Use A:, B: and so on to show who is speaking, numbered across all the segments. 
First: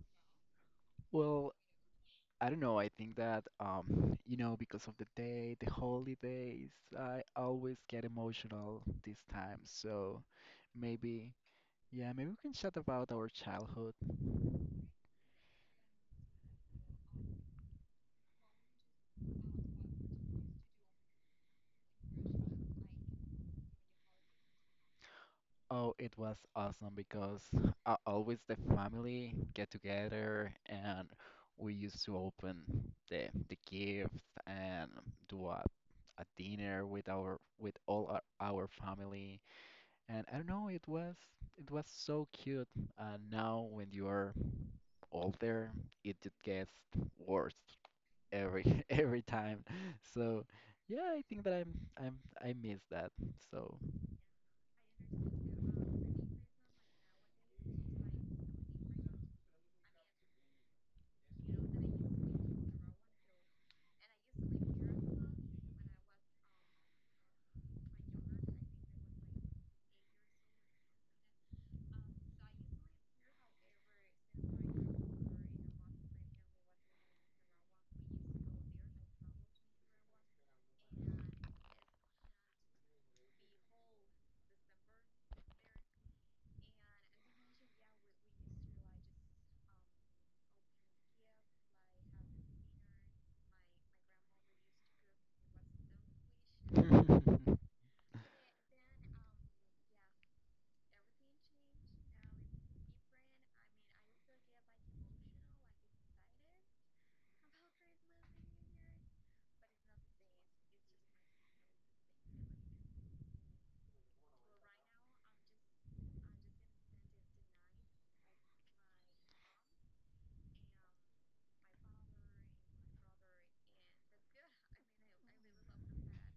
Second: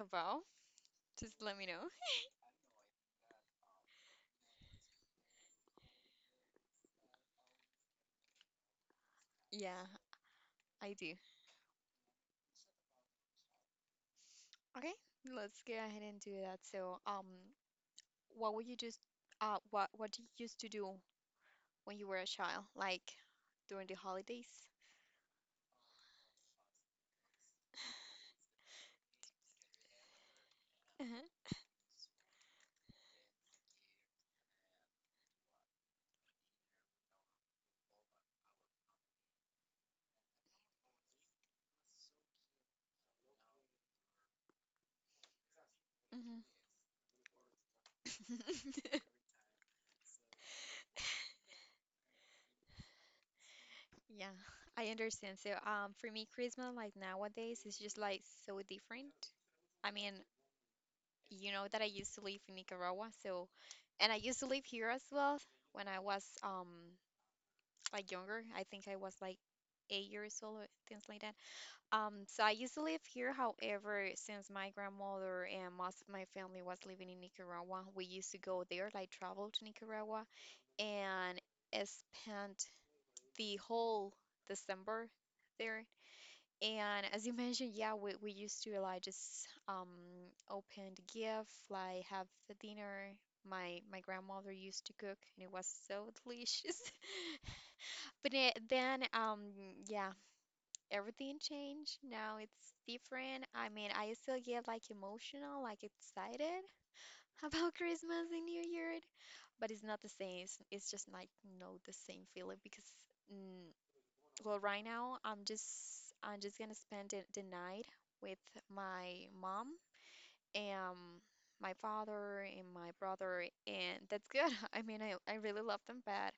A: about? Just
B: Well,
A: let me know.
B: I don't know. I think that you know, because of the day, the holidays, I always get emotional this time.
A: Yeah,
B: So
A: I do.
B: maybe, yeah, maybe we can chat about our childhood.
A: Okay, let's go ahead and do that. What would what do you used to do when you were a child, like during the holidays?
B: Oh, it was awesome because always the family get together and
A: Uh-huh.
B: we used to open the gifts and do a dinner with our with all our family. And I don't know, it was so cute. And now when you are older, it
A: Mhm.
B: just gets worse every every time. So yeah, I think that I'm I miss that. So
A: Yeah, I understand. So, for me, Christmas like nowadays is just like so different. I mean, you know that I used to live in Nicaragua, so and I used to live here as well. When I was like younger. I think I was like 8 years old, or things like that. So I used to live here. However, since my grandmother and most of my family was living in Nicaragua, we used to go there, like travel to Nicaragua, and I spent the whole December there. And as you mentioned, yeah, we used to like just open the gift, like have the dinner. My grandmother used to cook, and it was so delicious. But then, yeah, everything changed. Now it's different. I mean, I still get like emotional, like excited about Christmas and New Year, but it's not the same. It's just like not the same feeling because, mm, well, right now I'm just gonna spend the night with my mom and my father and my brother, and that's good. I mean, I really love them, but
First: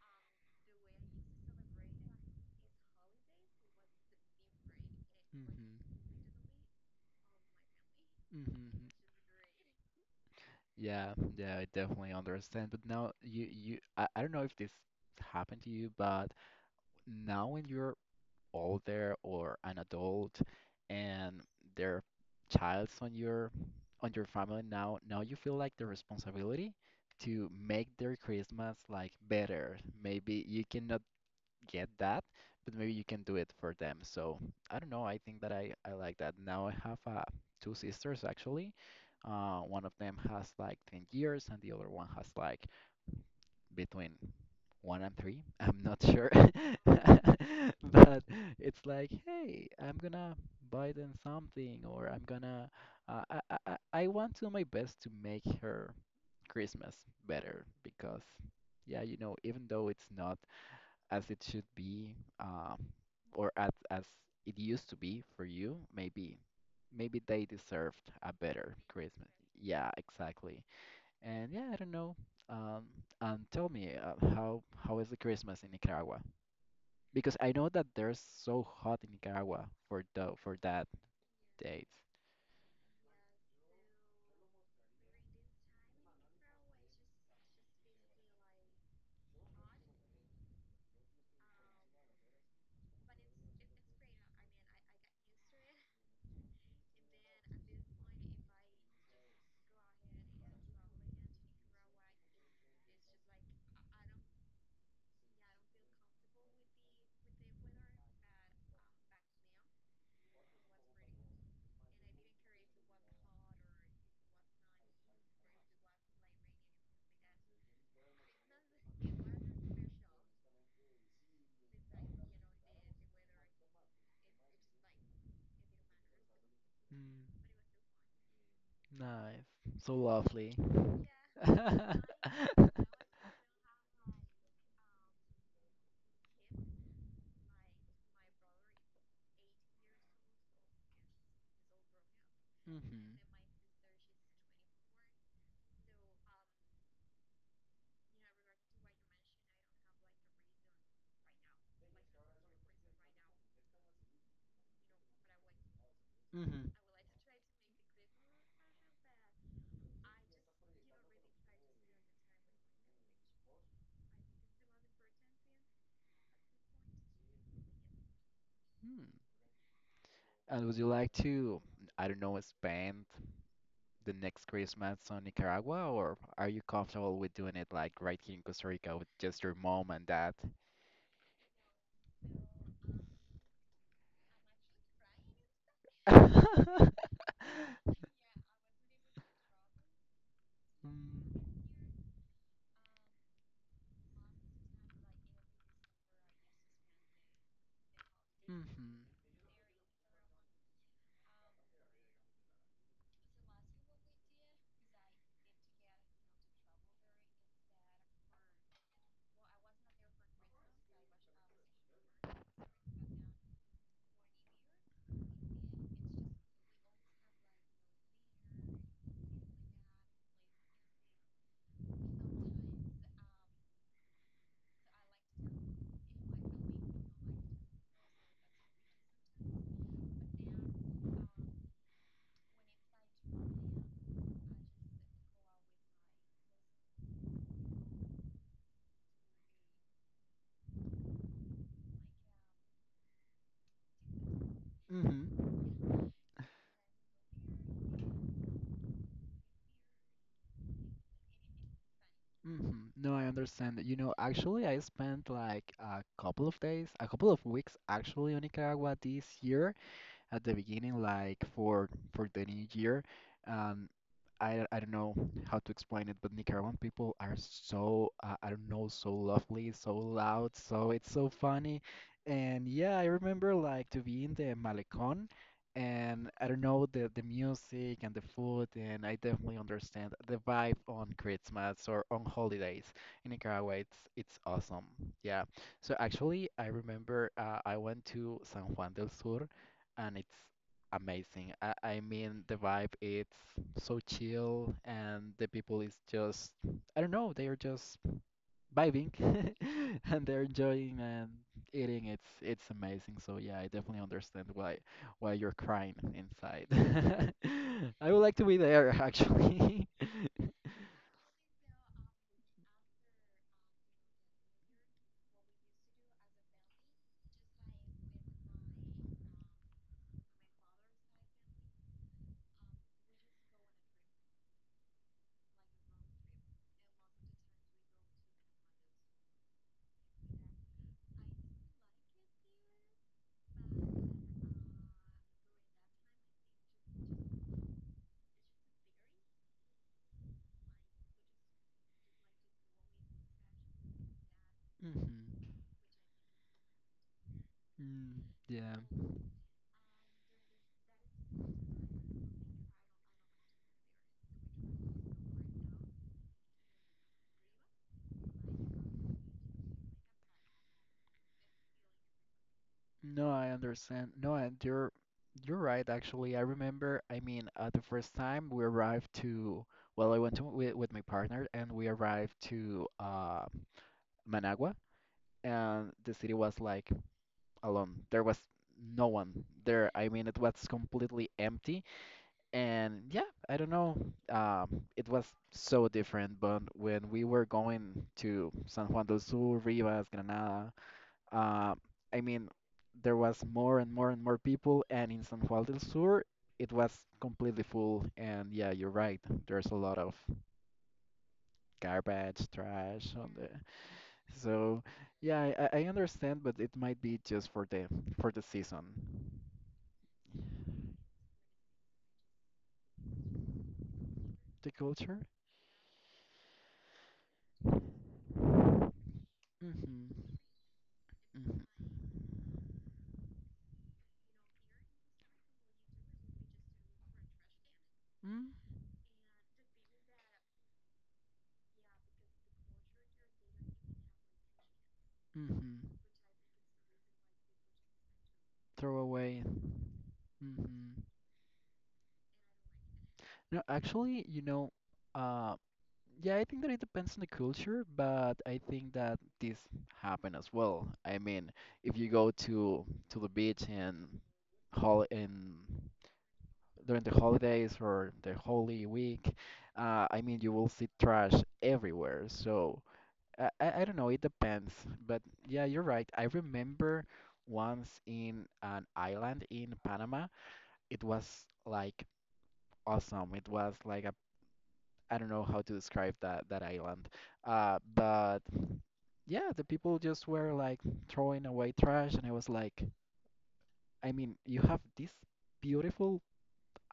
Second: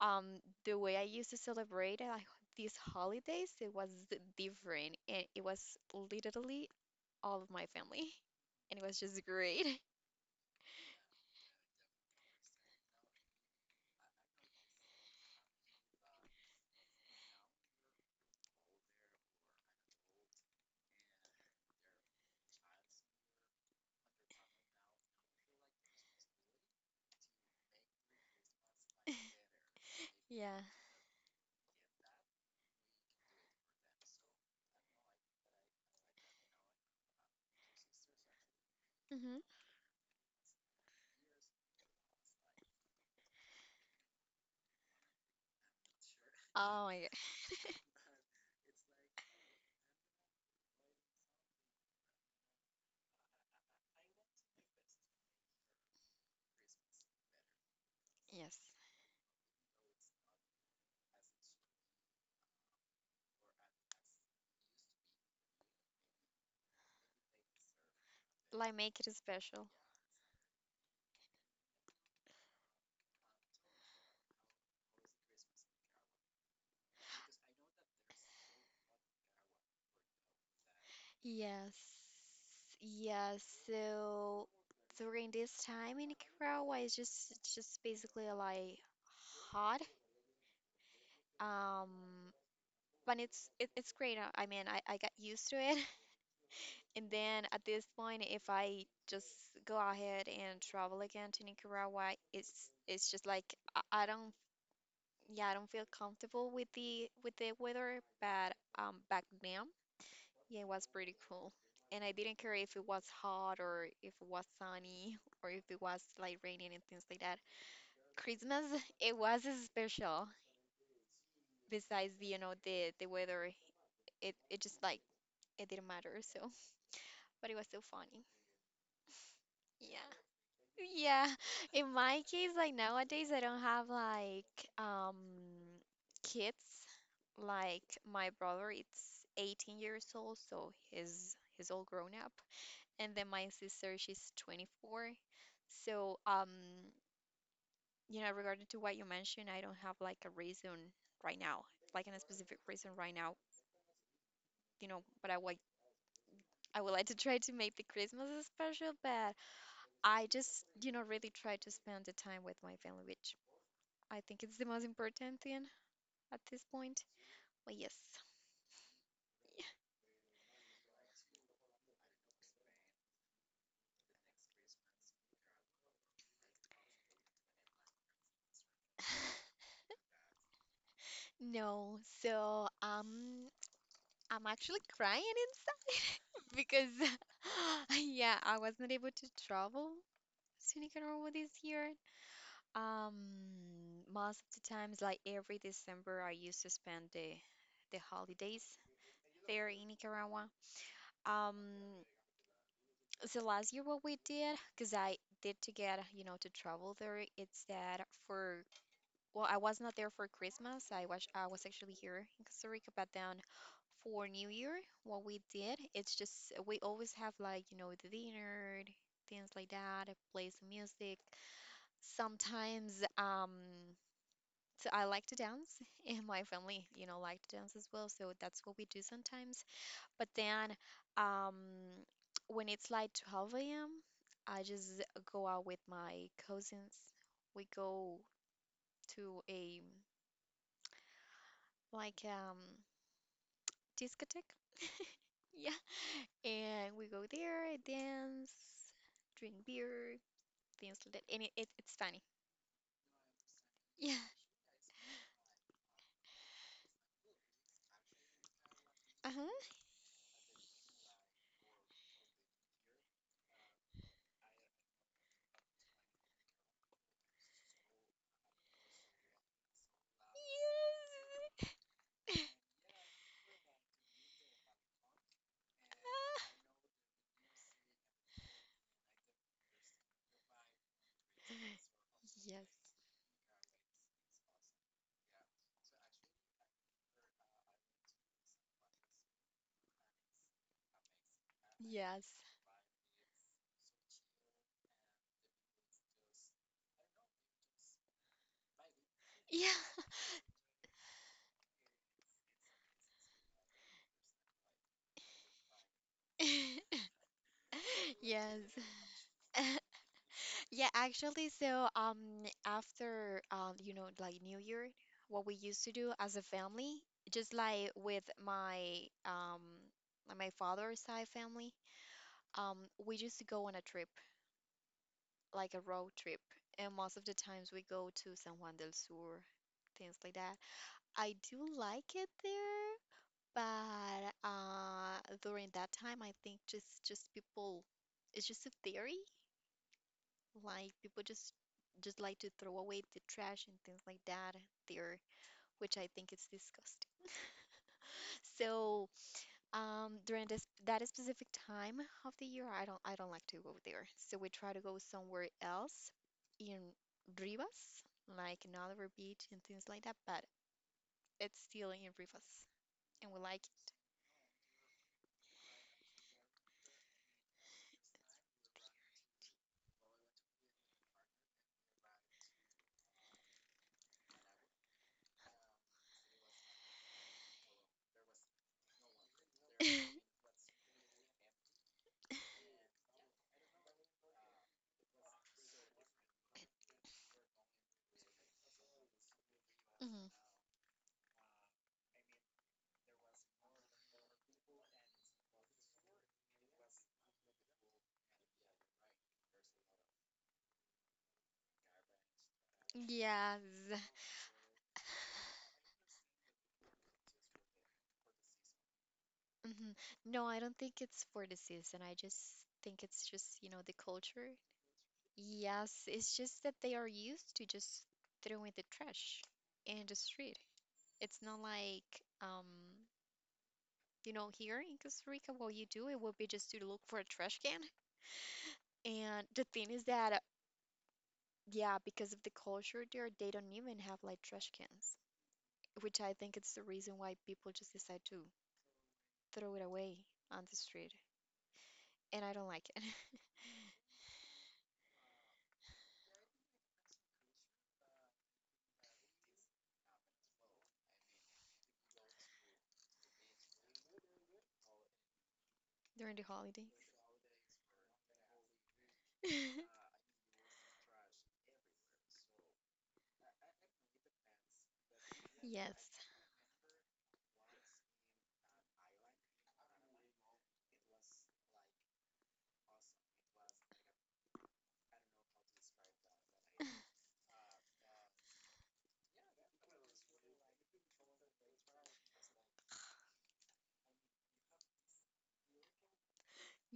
A: um the way I used to celebrate these holidays it was different, and it was
B: Mhm,
A: literally all of my family and it
B: mhm.
A: was just great.
B: Yeah, yeah, I definitely understand. But now you I don't know if this happened to you, but now when you're older or an adult and their child's on your family now you feel like the responsibility to make their Christmas like better. Maybe
A: Yeah.
B: you cannot get that, but maybe you can do it for them. So I don't know. I think that I like that. Now I have two sisters actually.
A: Hmm.
B: One of them has like 10 years and the other one has like between one and three. I'm not sure,
A: Oh my god.
B: but it's like, hey, I'm gonna buy them something, or I'm gonna. I want to do my best to make her Christmas better because,
A: Yes,
B: yeah, you know, even though it's not as it should be, uh, or as it used to be for you, maybe maybe they deserved a
A: like
B: better
A: make it
B: Christmas.
A: special.
B: Yeah, exactly. And yeah, I don't know. Um, and tell me, how is the Christmas in Nicaragua? Because I know that they're so hot in Nicaragua for the for that
A: Yes.
B: date.
A: Yeah, so during this time in Nicaragua, it's just basically like hot, um but it's great. I mean, I got used to it. And then at this point, if I just go ahead and travel again to Nicaragua, it's just like I, I don't yeah, I don't feel comfortable with the weather. But back then, yeah, it was pretty cool. And I didn't care if it was hot or if it was sunny or if it was like raining and things like that. Christmas, it was special. Besides, you know, the weather, it just like it didn't matter, so
B: Mm,
A: but it was still funny.
B: nice, so
A: Yeah.
B: lovely.
A: Yeah, in
B: Hmm,
A: my case, like nowadays, I don't have like um kids. Like my brother, it's 18 years old, so he's all grown up. And then my sister, she's 24. So, you know, regarding to what you mentioned, I don't have like a reason right now, like in a specific reason right now. You know, but I would
B: hmm,
A: I would like to try to make the Christmas special, but I just, you know, really try to spend the time with my family, which I think it's the most important thing at this point. But yes.
B: hmm. And would you like to, I don't know, spend the next Christmas on Nicaragua, or are you comfortable with doing it like right here in Costa Rica with just your mom and dad?
A: No, so I'm actually crying inside because yeah, I was not able to travel to Nicaragua this year. Um most of the times like every December I used to spend the holidays
B: Mm-hmm.
A: there in Nicaragua. Um so last year what we did, because I did to get, you know, to travel there, it's that for. Well, I was not there for Christmas. I was actually here in Costa Rica, but then for New Year, what we did, it's just we always have like, you know, the dinner, things like that, play some music. Sometimes so I like to dance and my family, you know, like to dance as well, so that's what we do sometimes. But then um when it's like 12 a.m., I just go out with my cousins. We go to a like discotheque.
B: Mm-hmm.
A: Yeah. And we go there, dance, drink beer, things like that. And it's funny.
B: Mm-hmm. No, I understand that. You know,
A: Yeah.
B: actually, I spent like a couple of days, a couple of weeks actually on Nicaragua this
A: Uh-huh.
B: year, at the beginning, like for the new year. Um, I don't know how to explain it, but Nicaraguan people are so I don't know, so lovely, so loud, so it's so
A: Yes.
B: funny. And yeah, I remember like to be in the Malecón and
A: Ah.
B: I don't know, the music and the food, and I definitely understand the vibe on Christmas or on
A: Yes.
B: holidays in Nicaragua. It's awesome. Yeah. So actually, I remember I went to San Juan del Sur and it's amazing. I mean, the vibe it's so chill, and the people is just I don't know, they are just vibing,
A: Yes.
B: and they're enjoying and eating. It's amazing. So yeah, I definitely understand why you're crying
A: Yeah.
B: inside. I would like to be
A: Yes.
B: there actually.
A: Yeah, actually, so after you know, like New Year, what we used to do as a family, just like with my like, my father's side family, um we used to go on a trip, like a road trip, and most of the times we go to San Juan del Sur, things like that. I do like it there, but during that time, I think just people, it's just a theory. Like people just like to throw away the trash and things like that
B: Mhm.
A: there, which I think is disgusting.
B: Mm, yeah.
A: So, during this that specific time of the year, I don't like to go there. So we try to go somewhere else in Rivas, like in Oliver Beach and things like that, but it's still in Rivas. And
B: No,
A: we
B: I
A: like.
B: understand. No, and you're right actually. I remember, I mean, the first time we arrived to well, I went to with my partner and we arrived to Managua and the city was like alone. There was no one there. I mean, it was completely empty and yeah, I don't know. It was so different, but when we were going to San Juan del Sur, Rivas,
A: Mhm.
B: Granada, uh, I mean, there was more and more and more people, and in San Juan del Sur, it was completely full. And yeah, you're right. There's a lot of garbage, trash on the.
A: Yeah.
B: So yeah, I understand, but it might be just for the season.
A: Mhm. No, I don't think it's for the season. I just think it's just, you know, the culture.
B: The culture?
A: Yes, it's just that they are used to just throwing the trash in the
B: Mm-hmm.
A: street. It's not like, um, you know, here in Costa Rica, what you do, it would be just to look for a trash can.
B: Mm-hmm.
A: And the thing is that, yeah, because of the culture there, they don't even have like trash cans,
B: Mm-hmm.
A: which I think it's the reason why people just decide to
B: Throw away.
A: throw it away on the
B: Mm-hmm.
A: street. And I don't like it.
B: No, actually, you know, uh, yeah, I think that it depends on the culture, but I think that this happen as well. I mean, if you go to the beach and hol in
A: During the holidays?
B: during the holidays or the Holy Week, I mean, you will see trash everywhere. So I don't know, it depends. But yeah, you're right.
A: Yes.
B: I remember once in an island in Panama, it was like awesome. It was like a I don't know how to describe that island. But yeah, the people just were like throwing away trash, and I was like, I mean, you have this beautiful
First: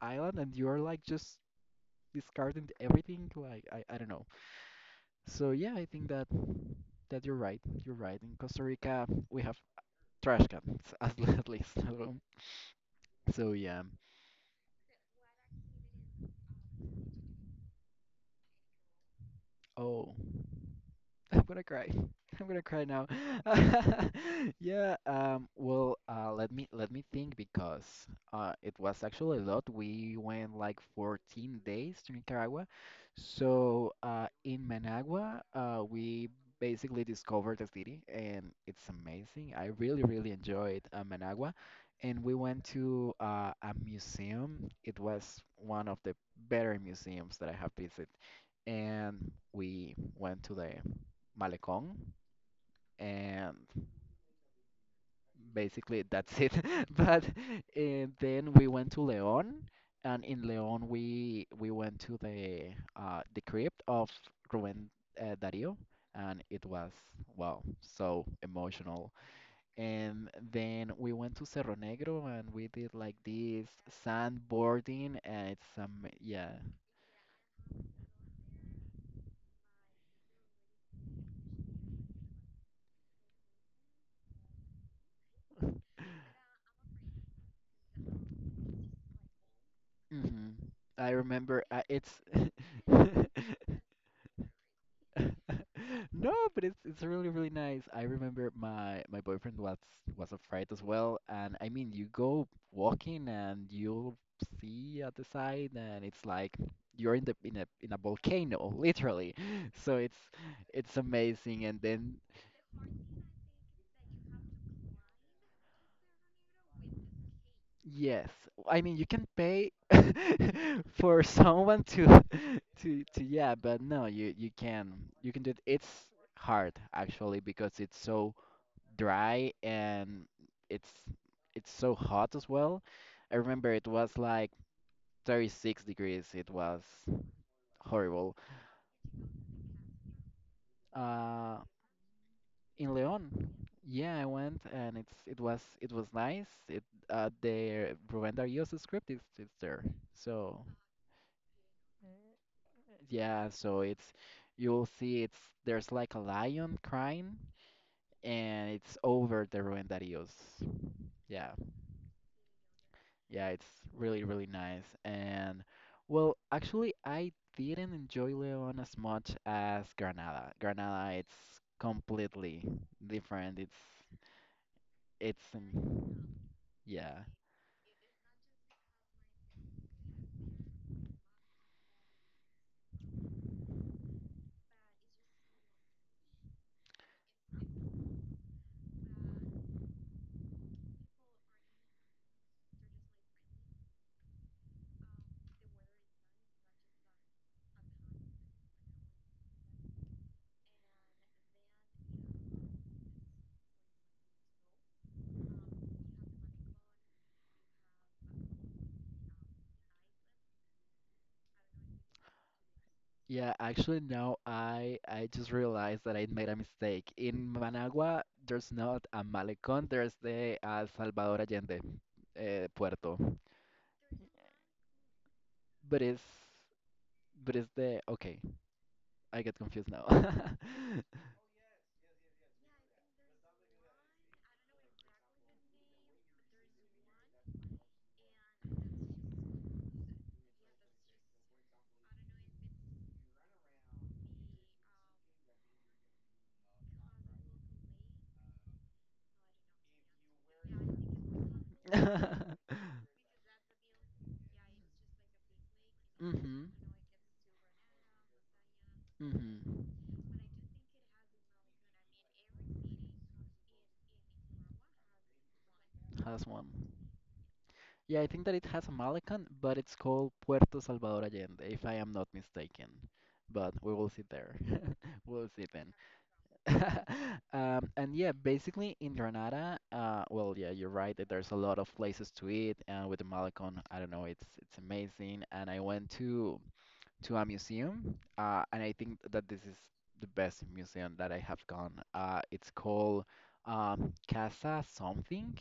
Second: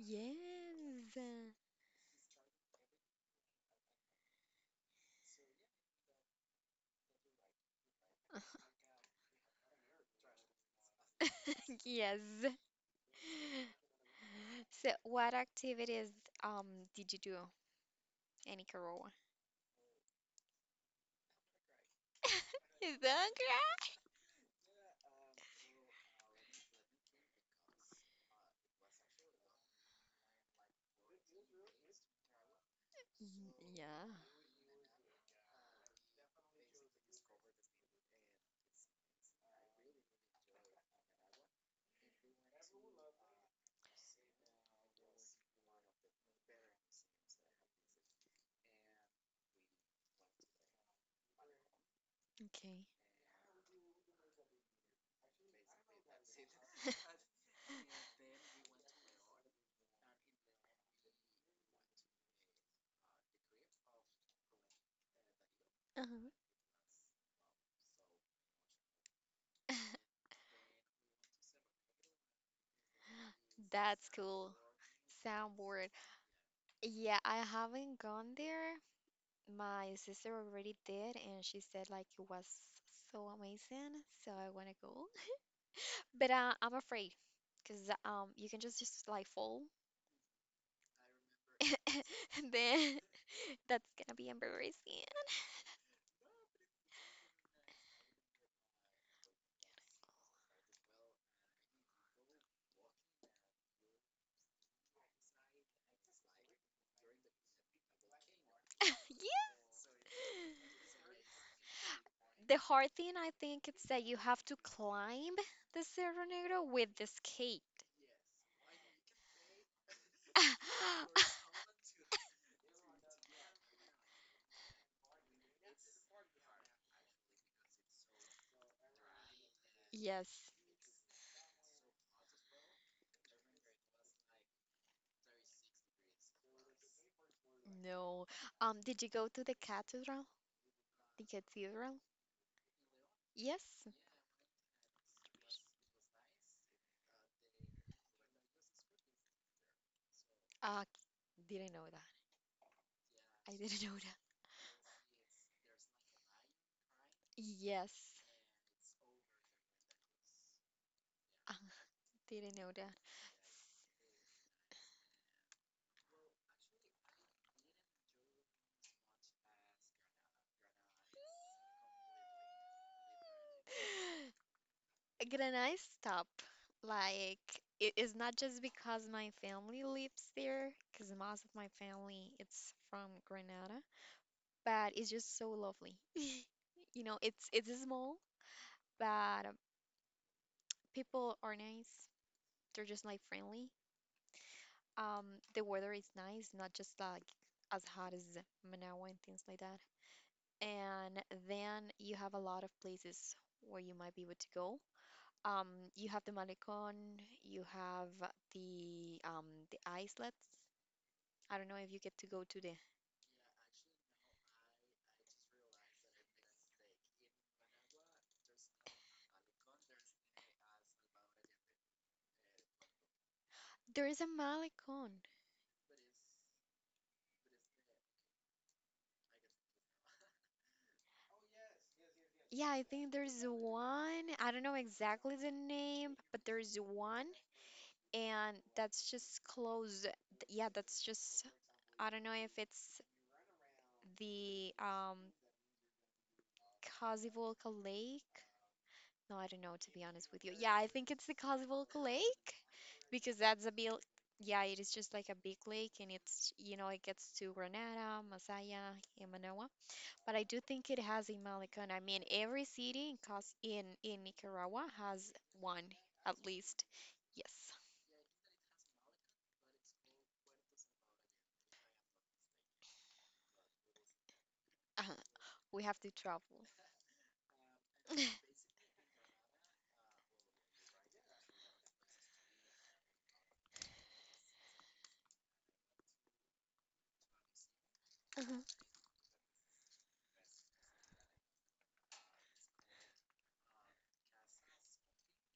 B: island, and you're like just discarding everything. Like, I don't know. So yeah, I think that you're right. You're right. In
A: Uh,
B: Costa Rica, we have trash cans at least. So
A: Yes.
B: so, yeah.
A: So, what activities um did you do in Nicaragua?
B: Oh, I'm gonna cry. I'm gonna cry
A: Is
B: now.
A: that correct?
B: Yeah, well, let me think because it was actually a lot. We went like 14 days to Nicaragua.
A: Mm,
B: So
A: yeah.
B: in Managua, we basically discovered the city, and it's amazing. I really, really enjoyed Managua, and we went to a museum. It was one of the better museums that I have visited, and we went to the Malecón,
A: Okay.
B: and basically that's it. But then we went to León, and in León we went to the crypt of Rubén Darío,
A: Uh-huh.
B: and it was wow, so emotional. And then we went to Cerro Negro, and we did like this
A: That's cool.
B: sandboarding, and it's
A: Soundboard.
B: yeah.
A: Yeah, I haven't gone there. My sister already did, and she said like it was so amazing, so I want to go. But I'm afraid because you can just like fall,
B: Hmm. I remember it's
A: and then that's gonna be embarrassing.
B: No, but it's really really nice. I remember my boyfriend was afraid as well, and I mean you go walking and you'll see at the side, and it's like you're in the in a volcano literally.
A: Yeah.
B: So it's amazing, and then
A: The hard thing I think it's that you have to climb the Cerro Negro with the skate.
B: yes, I mean you can pay for someone to to yeah, but no, you can do it. It's hard actually because it's so dry, and
A: Yes.
B: it's it's so hot as well. I remember it was like 36 degrees. It was
A: No.
B: horrible.
A: Did you go to the cathedral? The
B: Uh,
A: cathedral?
B: in Leon,
A: Yes.
B: yeah, I went and it's it was nice. It their Rubén Use script is it's there. So
A: Uh, didn't know that.
B: yeah,
A: I
B: so
A: didn't know.
B: it's you'll see it's there's like a lion crying
A: Yes.
B: and it's over the Rubén Darío's. Yeah.
A: I didn't know that.
B: Yeah, it's really, really nice. And well, actually, I didn't enjoy León as much as Granada. Granada, it's completely different.
A: Can
B: It's
A: I stop?
B: yeah.
A: Like, it is not just because my family lives there, because most of my family it's from Granada, but it's just so lovely. You know, it's small, but people are nice. They're just like friendly. Um, the weather is nice, not just like as hot as Managua and things like that. And then you have a lot of places where you might be able to go. Um, you have the Malecón, you have the um, the islets. I don't know if you get to go to the.
B: Yeah, actually no, I just realized that I made a mistake. In Managua, there's not a malecón, there's the Salvador Allende puerto.
A: There is a Malecón.
B: But it's the okay, I get confused now.
A: Yeah, I think there's one. I don't know exactly the name, but there's one, and that's just close. Yeah, that's just. I don't know if it's the Cazzivolca Lake. No, I don't know, to be honest with you. Yeah, I think it's the Kazakh Lake because that's a big, yeah, it is just like a big lake and it's,
B: Hmm.
A: you know, it gets to Granada, Masaya, and Manoa.
B: Mm-hmm.
A: But I do think it has a Malecón. I mean, every city in Cos in Nicaragua has one at
B: Has one.
A: least. Yes.
B: Yeah, I think that it has a Malacan, but it's called Puerto Salvador Allende, if I am not mistaken. But we will see there.
A: Uh-huh.
B: We'll see
A: We
B: then.
A: have to travel.
B: And yeah, basically in Granada, well, yeah, you're right that there's a lot of places to eat, and with the Malacan, I don't know, it's amazing. And I went to a museum, and
A: Uh-huh.
B: I think that this is the best museum that I have gone. It's called Casa something,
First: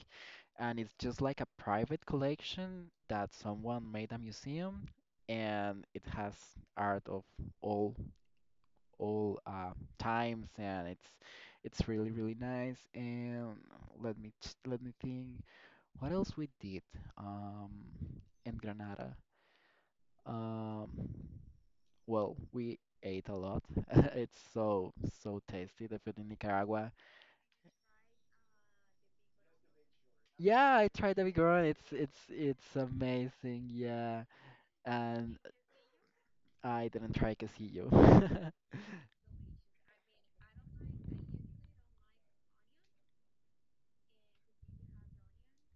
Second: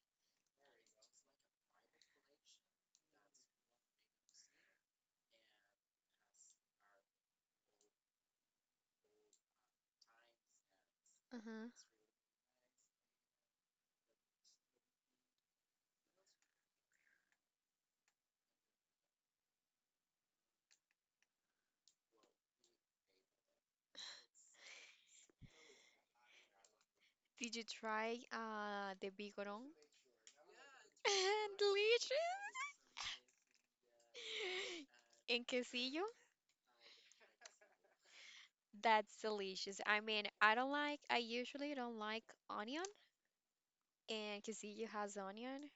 B: and it's just like a private collection that someone made a museum and it has art of all all times and
A: Uh-huh.
B: it's really really nice and let me think what else we did um in Granada um well we ate a lot. It's so so tasty, the food in Nicaragua.
A: Did you try the Bigoron?
B: Yeah, I tried the big one,
A: Delicious.
B: it's amazing, yeah. And
A: In Quesillo?
B: I didn't try Quesillo.
A: That's delicious. I mean, I don't like, I usually don't like onion, and quesillo has onion,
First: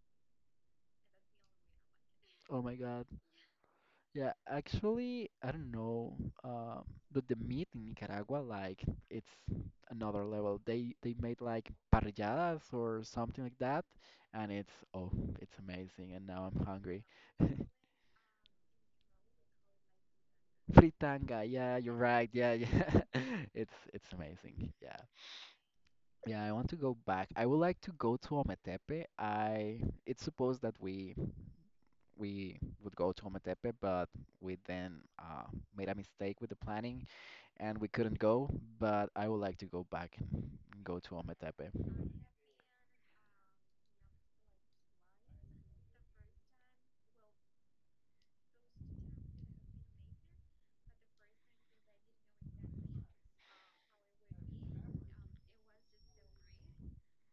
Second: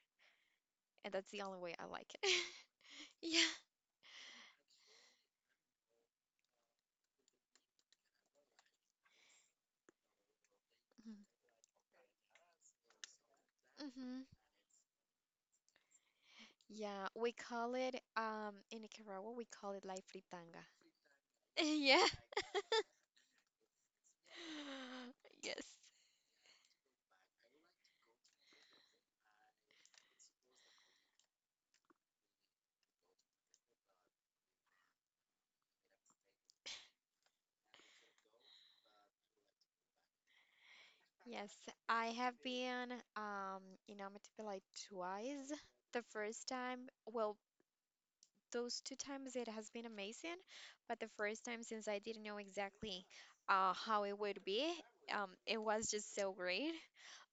A: and that's the only way I like it.
B: Oh my God.
A: Yeah.
B: Yeah, actually, I don't know. Um, but the meat in Nicaragua, like, it's another level. They
A: Mhm.
B: made like parrilladas or something like that,
A: Mm-hmm.
B: and it's oh, it's amazing. And now I'm hungry.
A: Yeah, we call it in Nicaragua we call it like fritanga.
B: Fritanga, yeah, you're
A: Yeah.
B: right. Yeah, yeah. It's amazing. Yeah.
A: Yes.
B: Yeah, I want to go back. I would like to go to Ometepe. I it's supposed that we would go to Ometepe, but we then made a mistake with the planning and we couldn't go. But I would like to go back and go to
A: Yes.
B: Ometepe.
A: I have been um in Amatepec like twice. The first time, well, those two times it has been amazing, but the first time, since I didn't know exactly how it would be, it was just so great.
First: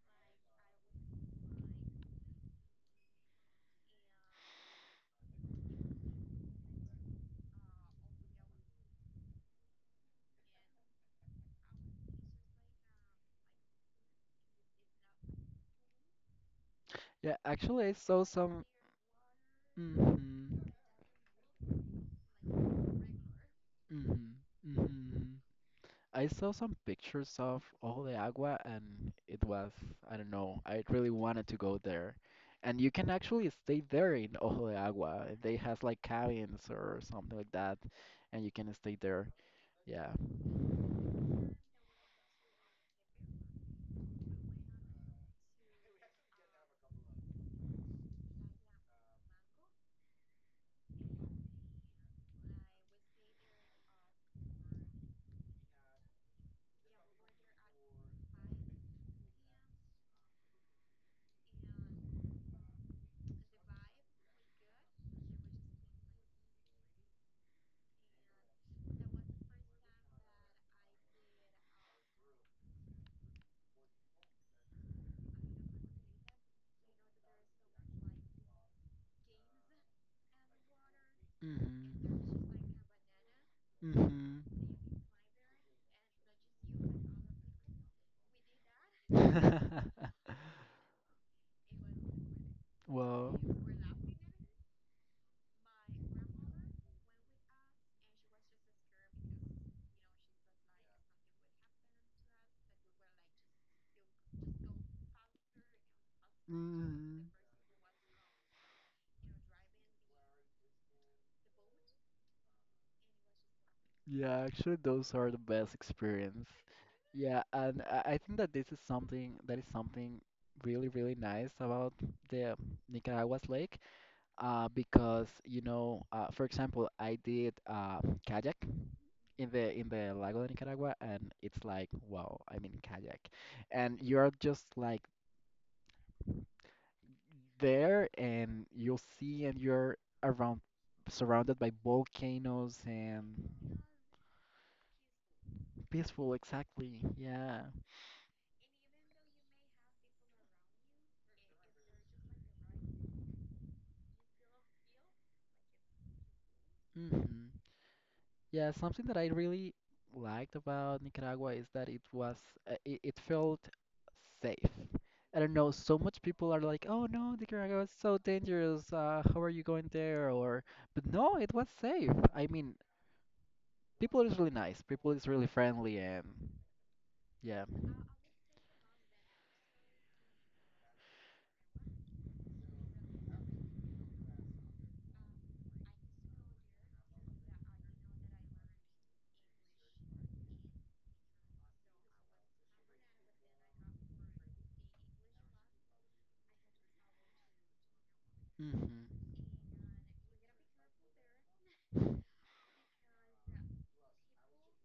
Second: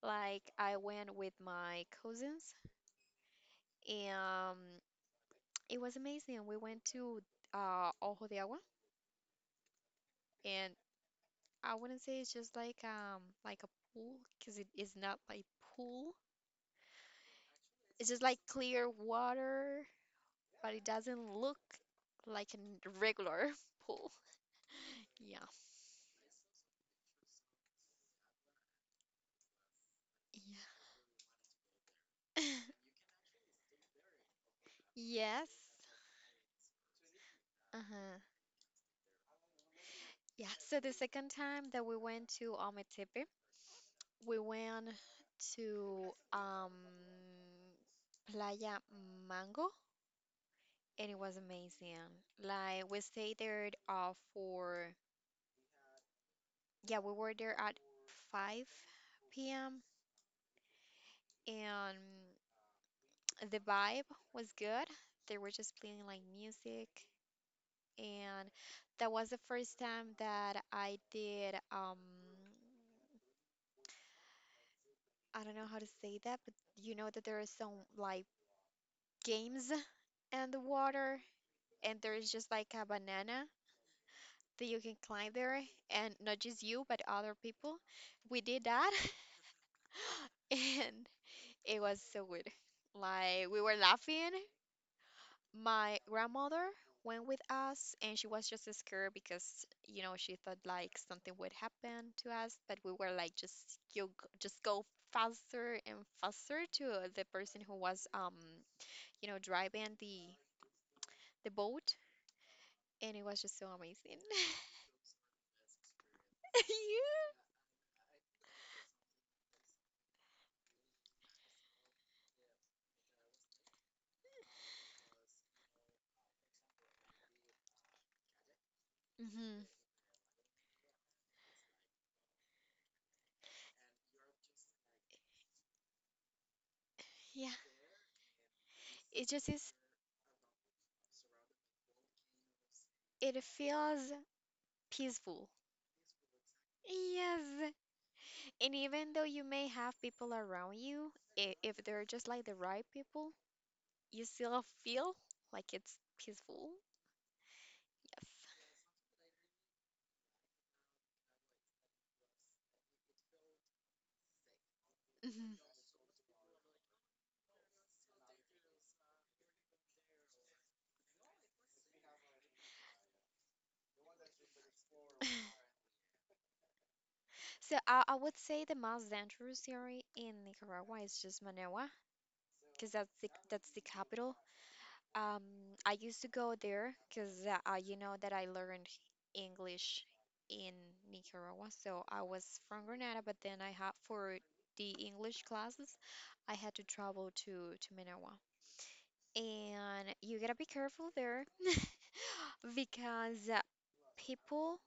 A: Like I went with my cousins, and it was amazing. We went to Ojo de Agua, and I wouldn't say it's just like a pool because it is not like pool.
B: Yeah, actually, I
A: It's just
B: saw
A: like
B: some.
A: clear water,
B: Hmm,
A: but it doesn't look like a regular
B: hmm,
A: pool.
B: hmm.
A: Yeah,
B: I saw some pictures of Ojo de Agua, and it was, I don't know, I really wanted to go there.
A: yeah.
B: And you can actually stay there in Ojo de Agua.
A: Yes.
B: They has like cabins or something like that,
A: Uh-huh.
B: and you can stay there. Yeah.
A: Yeah. So the second time that we went to Ometepe, we went to Playa Mango, and it was amazing. Like we stayed there we were there at 5 p.m., and the vibe was good. They were just playing like music, and that was the first time that I did I don't know how to say that, but you know that there are some like games in the water, and there
B: Hmm,
A: is just like a banana
B: hmm.
A: that you can climb there, and not just you, but other people. We did that, and it was so good.
B: Well,
A: Like, we were laughing. My grandmother went with us, and she was just scared because, you know, she thought like something would happen to us, but we were like, just just go faster and faster to the
B: mm,
A: person who was dry band the boat, and it was just so amazing.
B: yeah, actually, those are the best experience. Yeah, and I think that this is something that is something really, really nice about the Nicaragua's lake, because you know, for example, I did kayak
A: Yeah.
B: in
A: Hmm.
B: the Lago de Nicaragua, and it's like, wow, I mean kayak, and you're just like
A: Yeah.
B: there, and you'll
A: It
B: see,
A: just
B: and
A: is.
B: you're around surrounded by volcanoes
A: It
B: and
A: feels peaceful.
B: peaceful, exactly. Yeah.
A: Yes. And even though you may have people around you, if they're just like the right people, you still feel like it's peaceful.
B: Hmm. Yeah, something that I really liked about Nicaragua is that it was it felt safe.
A: Yes.
B: I
A: Hmm.
B: don't know, so much people are like, "Oh no, Nicaragua is so dangerous. How are you going there?" Or, but no, it was safe. I mean, people is really nice. People is really friendly and yeah.
A: So I would say the most dangerous area in Nicaragua is just Managua, because that's the capital. Um, I used to go there because you know that I learned English in Nicaragua. So I was from Granada, but then I had for the English classes, I had to travel to Managua,
B: Hmm.
A: and you gotta be careful there because people.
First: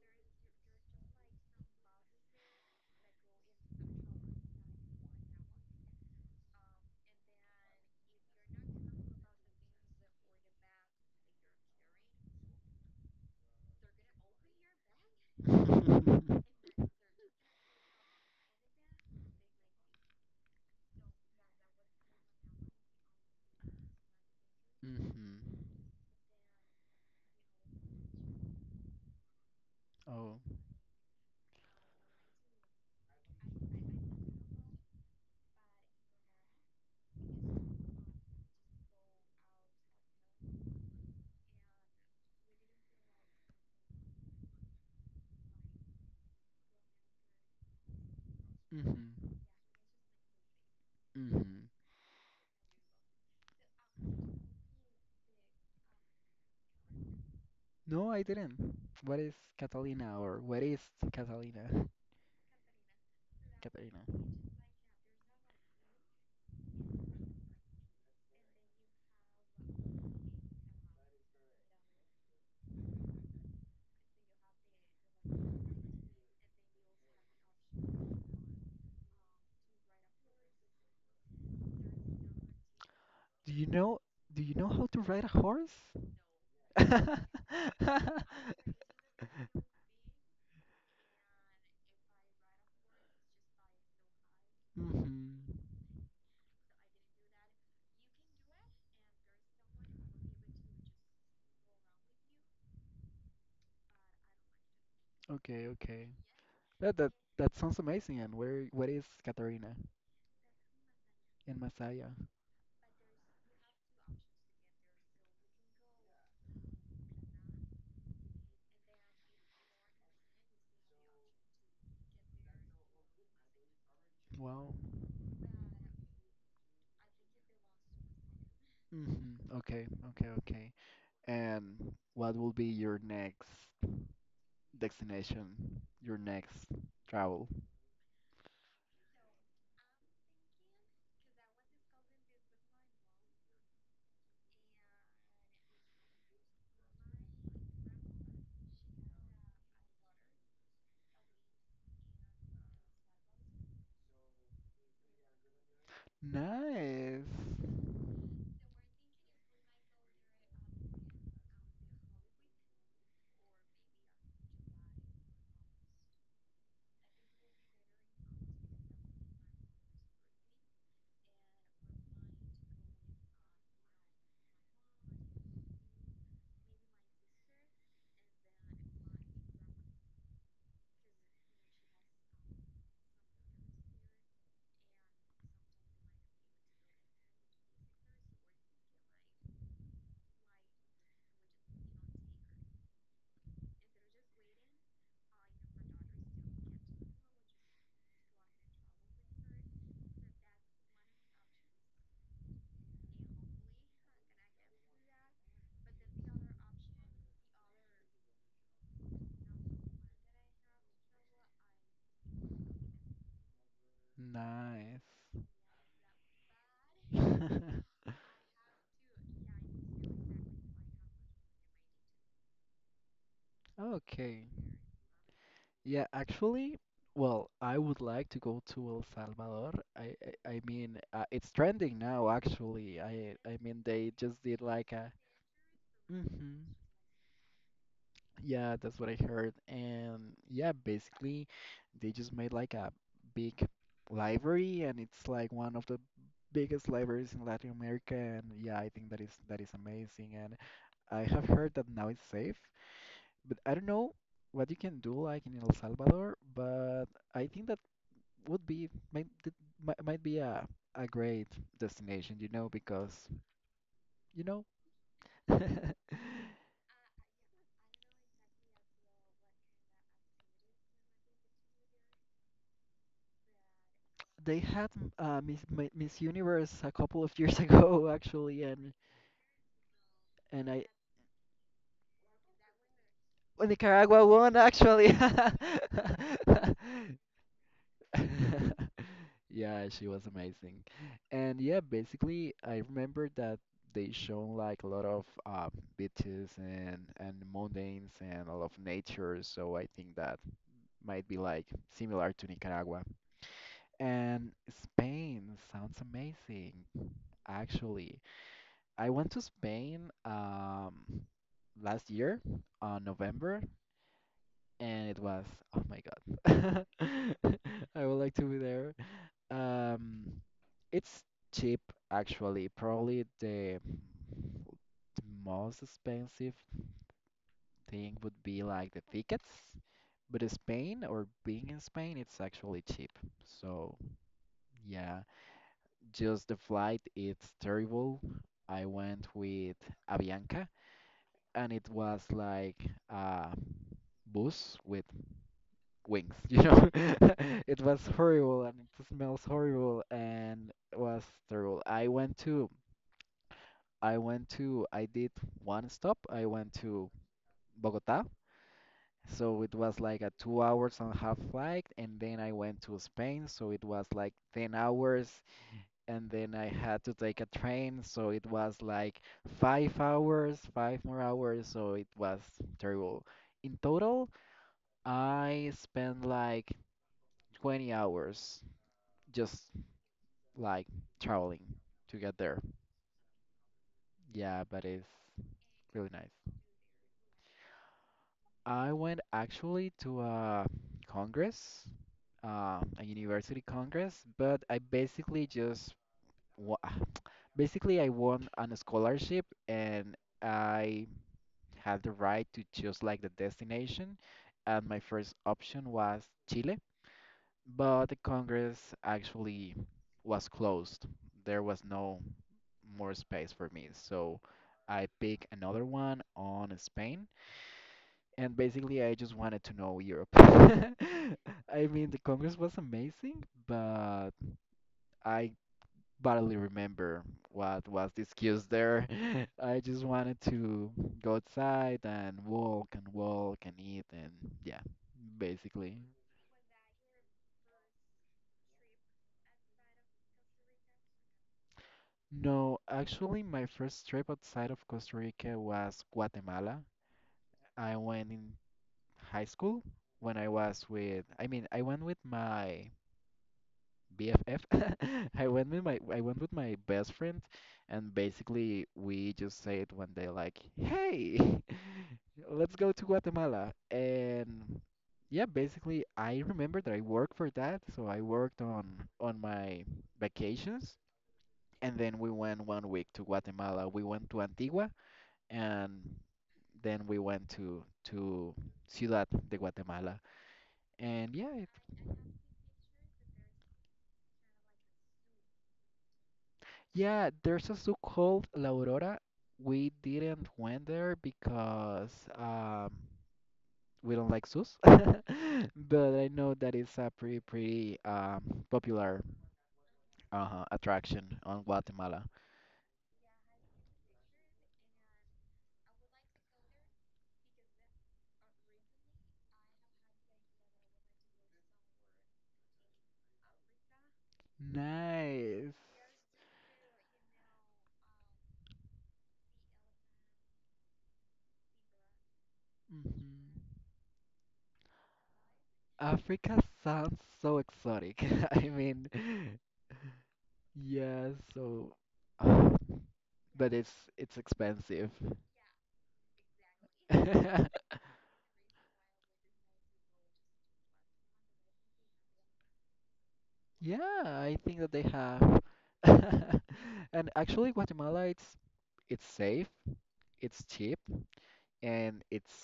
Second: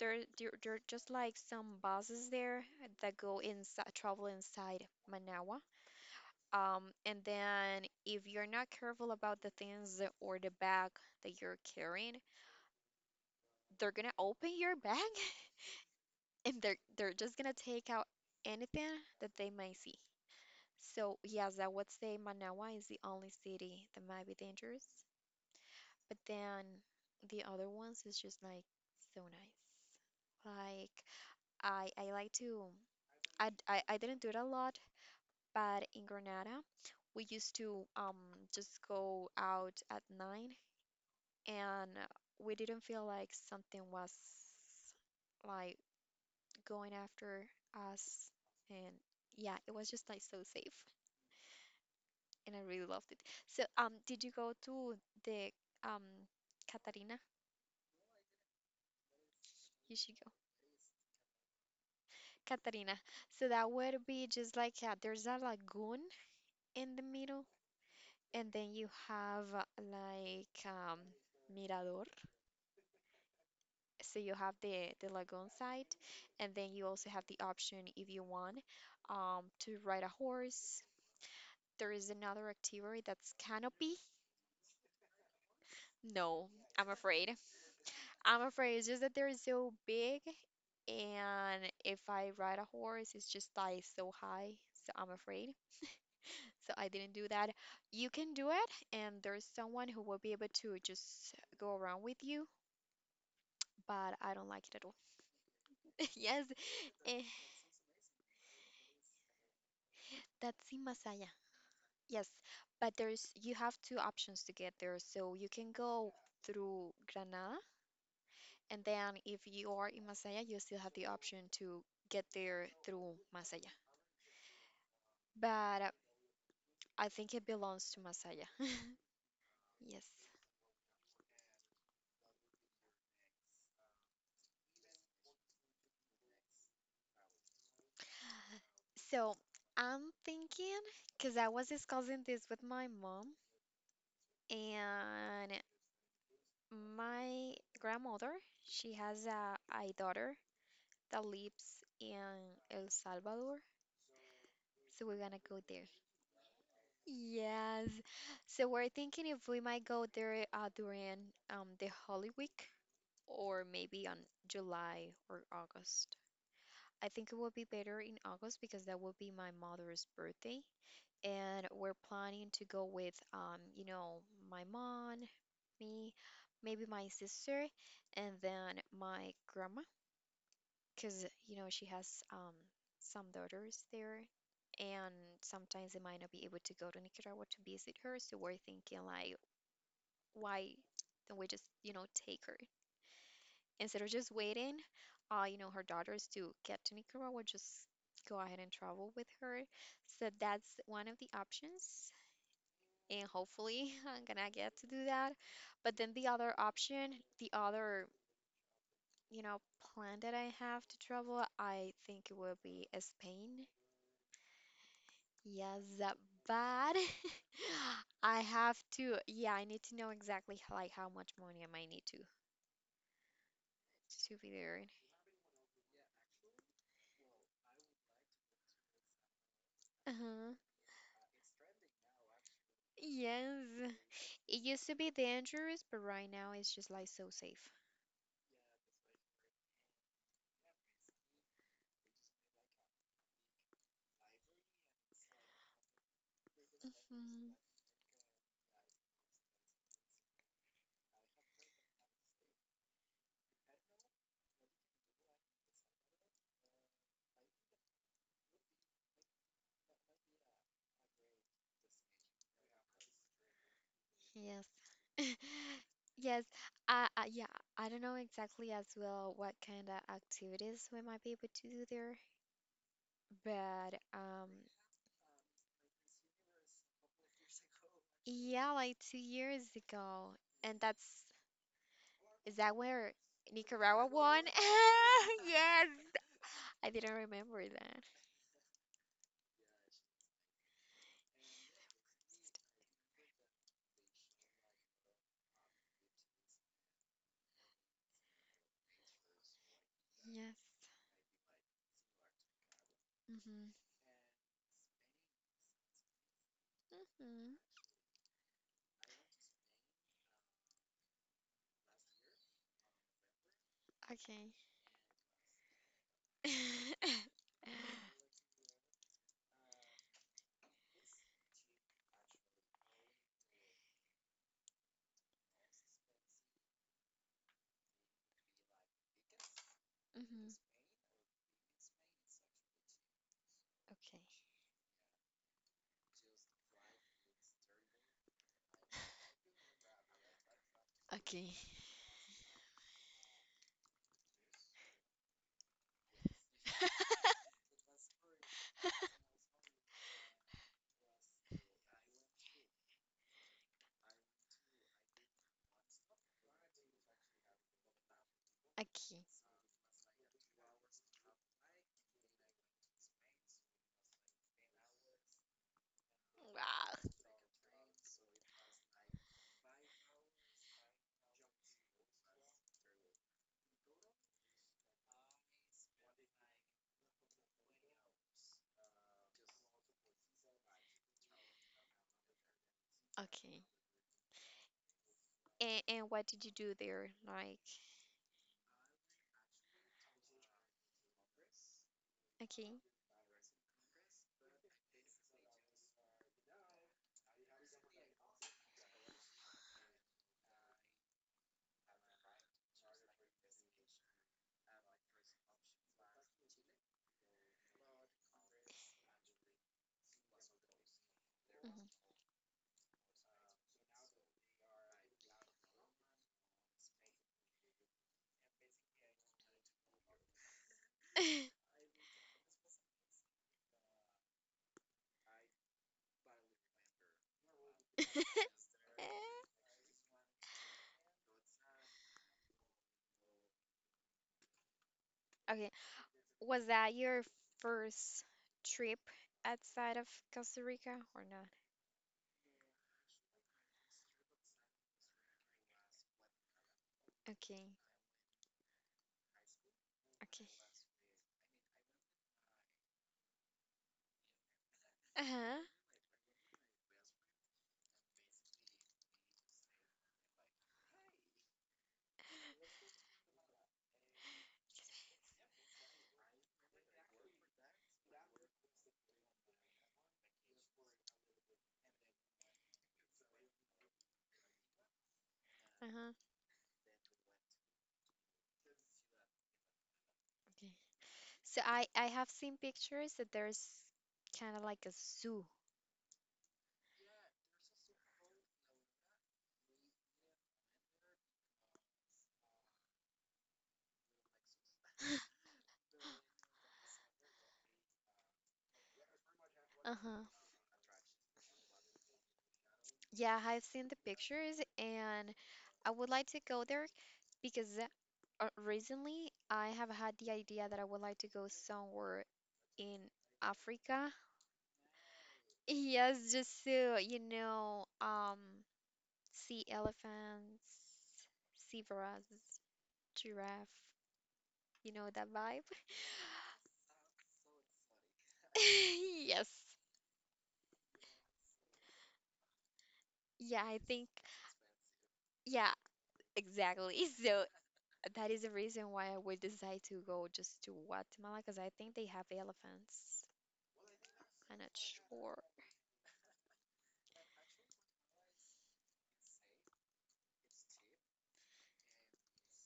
A: There are just like some buses there that go inside, travel inside Manawa. And then if you're not careful about or the bag that you're carrying, they're gonna open your bag
B: Hmm.
A: and they're just gonna take out anything that they might see. So yes, I would say Manawa is the only city that might be dangerous. But then the other ones is just like so nice.
B: Oh.
A: Like, I like to I d- I didn't do it a lot. But in Granada, we used to just go out at 9, and we didn't feel like something was like going after us. And
B: Hmm.
A: yeah, it was just like so safe,
B: Hmm.
A: and I really loved it. So, did you go to the um Catarina?
B: No, I didn't. What is
A: You should
B: Catalina
A: go.
B: or what is Catalina?
A: Catarina. So that
B: Catalina.
A: would be just like yeah, there's a lagoon in the middle, and then you have like mirador. So you have the lagoon side, and then you also have the option if you want to ride a horse. There is another activity that's
B: Do you
A: canopy.
B: know do you know how to ride a horse?
A: No, I'm afraid. I'm afraid it's just that they're so big, and if I ride a horse, it's just like so high. So
B: Mhm.
A: I'm afraid. So I didn't do that. You can do it, and there's someone who will be able to just go around with you, but I don't like it at all.
B: Okay, okay.
A: Yes,
B: That
A: eh,
B: that sounds amazing. And where what is Katarina
A: that's in Masaya.
B: in Masaya?
A: Yes, but there's you have two options to get there. So you can go through Granada, and then if you are in Masaya, you still have the option to get there through Masaya.
B: Wow.
A: But I think it belongs to Masaya.
B: Hmm. Okay,
A: Yes.
B: okay, okay. And what will be your next destination? Your next travel?
A: So I'm thinking, because I was discussing this with my mom and my grandmother, she has a daughter that lives in El Salvador. So we're gonna go there.
B: Nice.
A: Yes. So we're thinking if we might go there during the Holy Week or maybe on July or August. I think it would be better in August because that would be my mother's birthday. And we're planning to go with, my mom, me, maybe my sister, and then my grandma, because, she has some daughters there. And sometimes they might not be able to go to Nicaragua to visit her. So we're thinking, like, why don't we just, take her instead of just waiting, her daughters to get to Nicaragua, just go ahead and travel with her. So that's one of the options, and hopefully I'm gonna get to do that. But then the other option, the other, you know, plan that I have to travel, I think it will be Spain.
B: Nice.
A: Yes, that bad. Yeah, I need to know exactly like how much money I might need to
B: Okay.
A: be there.
B: Yeah, actually, well, I would like to go to El Salvador. I I,
A: Uh-huh.
B: I mean, it's trending now, actually. I
A: Yes,
B: mean, they just
A: it
B: did
A: used
B: like
A: to be
B: a
A: dangerous, but right now
B: hmm.
A: it's just like so safe.
B: Yeah, that's what I heard. And yeah, basically, they just made like a big library, and it's like one of the biggest libraries in
A: Hmm.
B: Latin America. And yeah, I think that is amazing. And I have heard that now it's safe. But I don't know what you can do like in El Salvador, but I think that would be might be a great destination, because you know
A: Yes. Yes. Yeah, I don't know exactly as well what kind of activities we might be able to do there, but
B: they had Miss Miss Universe a couple of years ago actually,
A: yeah,
B: and
A: like 2 years ago,
B: and
A: and
B: I
A: that's is that where
B: well,
A: Nicaragua
B: Nicaragua
A: won.
B: won actually.
A: Yes. I didn't remember that.
B: Yeah, she was amazing. And yeah, basically, I remember that they shown like a lot of beaches and mountains and a lot of nature, so I think that
A: Yes.
B: might be like similar to Nicaragua.
A: Mhm.
B: And Spain sounds amazing,
A: Mhm.
B: actually. I went to Spain last year on November,
A: Okay.
B: and it was, oh my God. I would like to be there. Um, it's cheap actually. Probably the most expensive thing would be like the tickets, but
A: Mhm.
B: Spain or being in Spain, it's actually cheap. So
A: Okay.
B: yeah, just the flight, it's terrible. I went with Avianca,
A: Okay.
B: and it was like a bus with wings. It was horrible, and it smells horrible, and it was terrible. I went to, I did one stop. I went to Bogota.
A: Okay.
B: So it was like a 2 hours and a half flight. And then I went to Spain. So it was like 10 hours. And then I had to take a train. So it was
A: Wow.
B: like 5 hours, five more hours. So it was terrible. In total, I spent like 20 hours just like traveling to get there.
A: Okay.
B: Yeah, but it's
A: And,
B: really
A: and what did
B: nice.
A: you do there? Like,
B: I went actually to a congress,
A: okay.
B: a university congress, but I basically just wa basically I won on a scholarship and I had the right to choose like the destination, and my first option was Chile, but the congress actually was closed. There was no more space for me, so I picked another one on Spain and basically I just wanted to know Europe.
A: Mhm.
B: I mean, the Congress was amazing, but I barely remember what was the excuse there. I just wanted to go outside and walk and walk and eat and yeah,
A: Okay.
B: basically.
A: Was that your first trip outside of Costa Rica or not?
B: No, actually, my first trip outside of Costa Rica was Guatemala.
A: Okay.
B: I went in high school when
A: Okay.
B: I was with, I mean, I went with my BFF. I
A: Uh-huh.
B: went with my I went with my best friend, and basically we just said one day like, "Hey, let's go to Guatemala." And yeah, basically I remember that I worked for that, so I worked on my vacations, and then we went 1 week to Guatemala. We went to Antigua, and
A: Uh-huh.
B: then we went to Ciudad de Guatemala.
A: Okay.
B: And
A: So
B: yeah,
A: I have seen pictures that there's kind of like a zoo.
B: yeah, there's a zoo called La Aurora. We didn't went there because um, we don't like zoos, but I know that it's a pretty popular
A: Uh-huh.
B: attraction on Guatemala.
A: Yeah, I've seen the pictures and I would like to go there because recently I have had the idea that I would like to go somewhere in Africa.
B: Nice.
A: Yes, just to, see elephants, see zebras.
B: Mhm.
A: Giraffe. You know that vibe?
B: Africa sounds so exotic. I mean,
A: Yes.
B: yeah, so, uh,
A: Yeah,
B: but
A: I think,
B: it's expensive.
A: yeah, exactly. So that is the reason why I would decide to go just to Guatemala because I think they have elephants.
B: Yeah,
A: I'm
B: I
A: not
B: think that they
A: sure.
B: have. And actually, Guatemala, it's safe, it's cheap, and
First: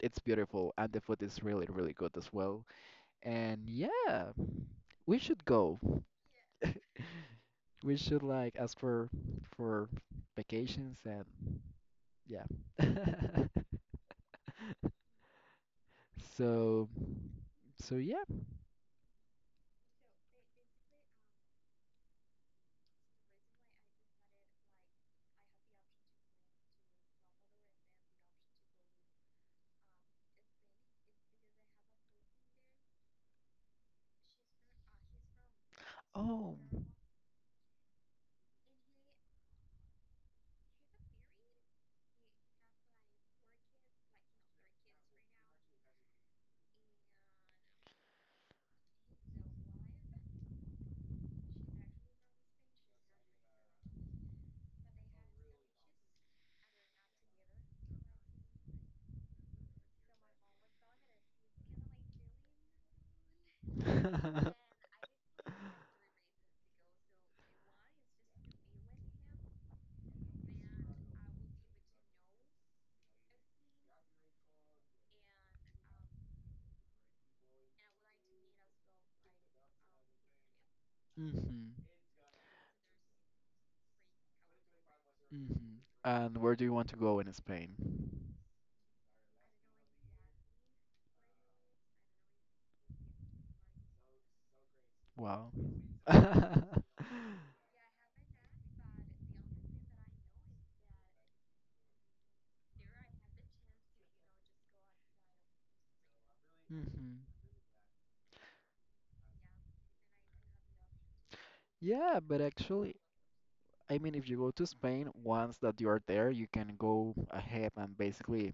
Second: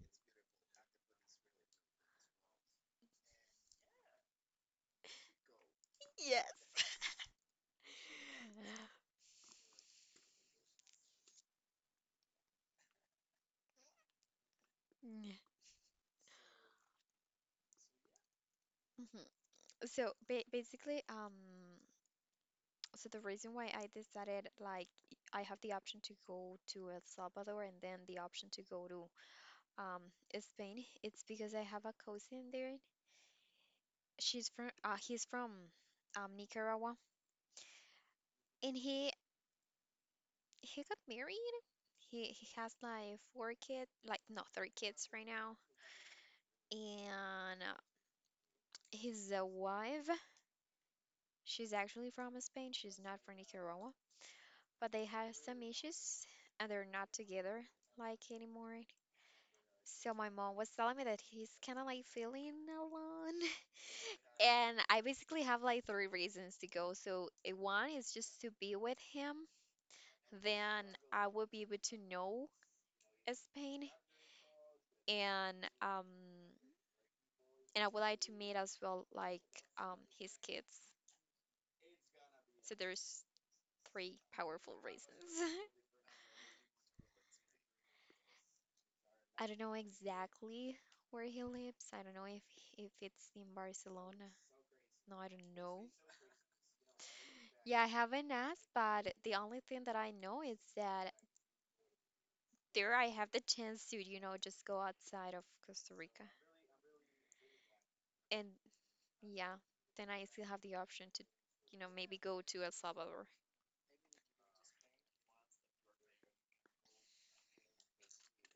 B: it's beautiful, and the food is really, really good as well. And yeah, we should go.
A: Yes.
B: We should like ask for for vacations and yeah.
A: Yeah.
B: So yeah.
A: Mhm. So ba basically, so the reason why I decided like I have the option to go to El Salvador and then the option to go to um Spain. It's because I have a cousin there. She's from he's from
B: Oh.
A: Nicaragua and he got married. He has like four kids, like no, three kids right now. And his wife, she's actually from Spain. She's not from Nicaragua, but they have some issues and they're not together like anymore. So my mom was telling me that he's kind of like feeling alone. And I basically have like three reasons to go. So, one is just to be with him, then I will be able to know Spain, and and I would like to meet as well like his kids.
B: Hmm.
A: So there's three powerful reasons.
B: Hmm. And where do you want to go in Spain?
A: I don't know exactly where he lives. I don't know if it's in Barcelona. No, I
B: Wow.
A: don't know. Yeah, I haven't asked, but the only thing that I know is that there I have the chance to, just go outside of Costa Rica.
B: Hmm.
A: And yeah, then I still have the option to, maybe
B: Yeah,
A: go
B: but
A: to El
B: actually,
A: Salvador.
B: I mean, if you go to Spain, once that you are there, you can go ahead and basically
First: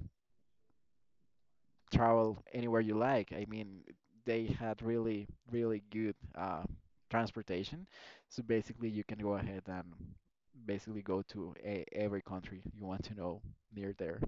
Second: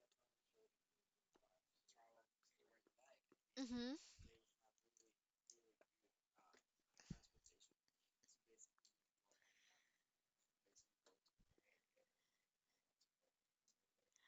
B: travel anywhere you like. I mean, they had really, really good transportation. So basically, you can go ahead and basically go to a every country you want to know near there.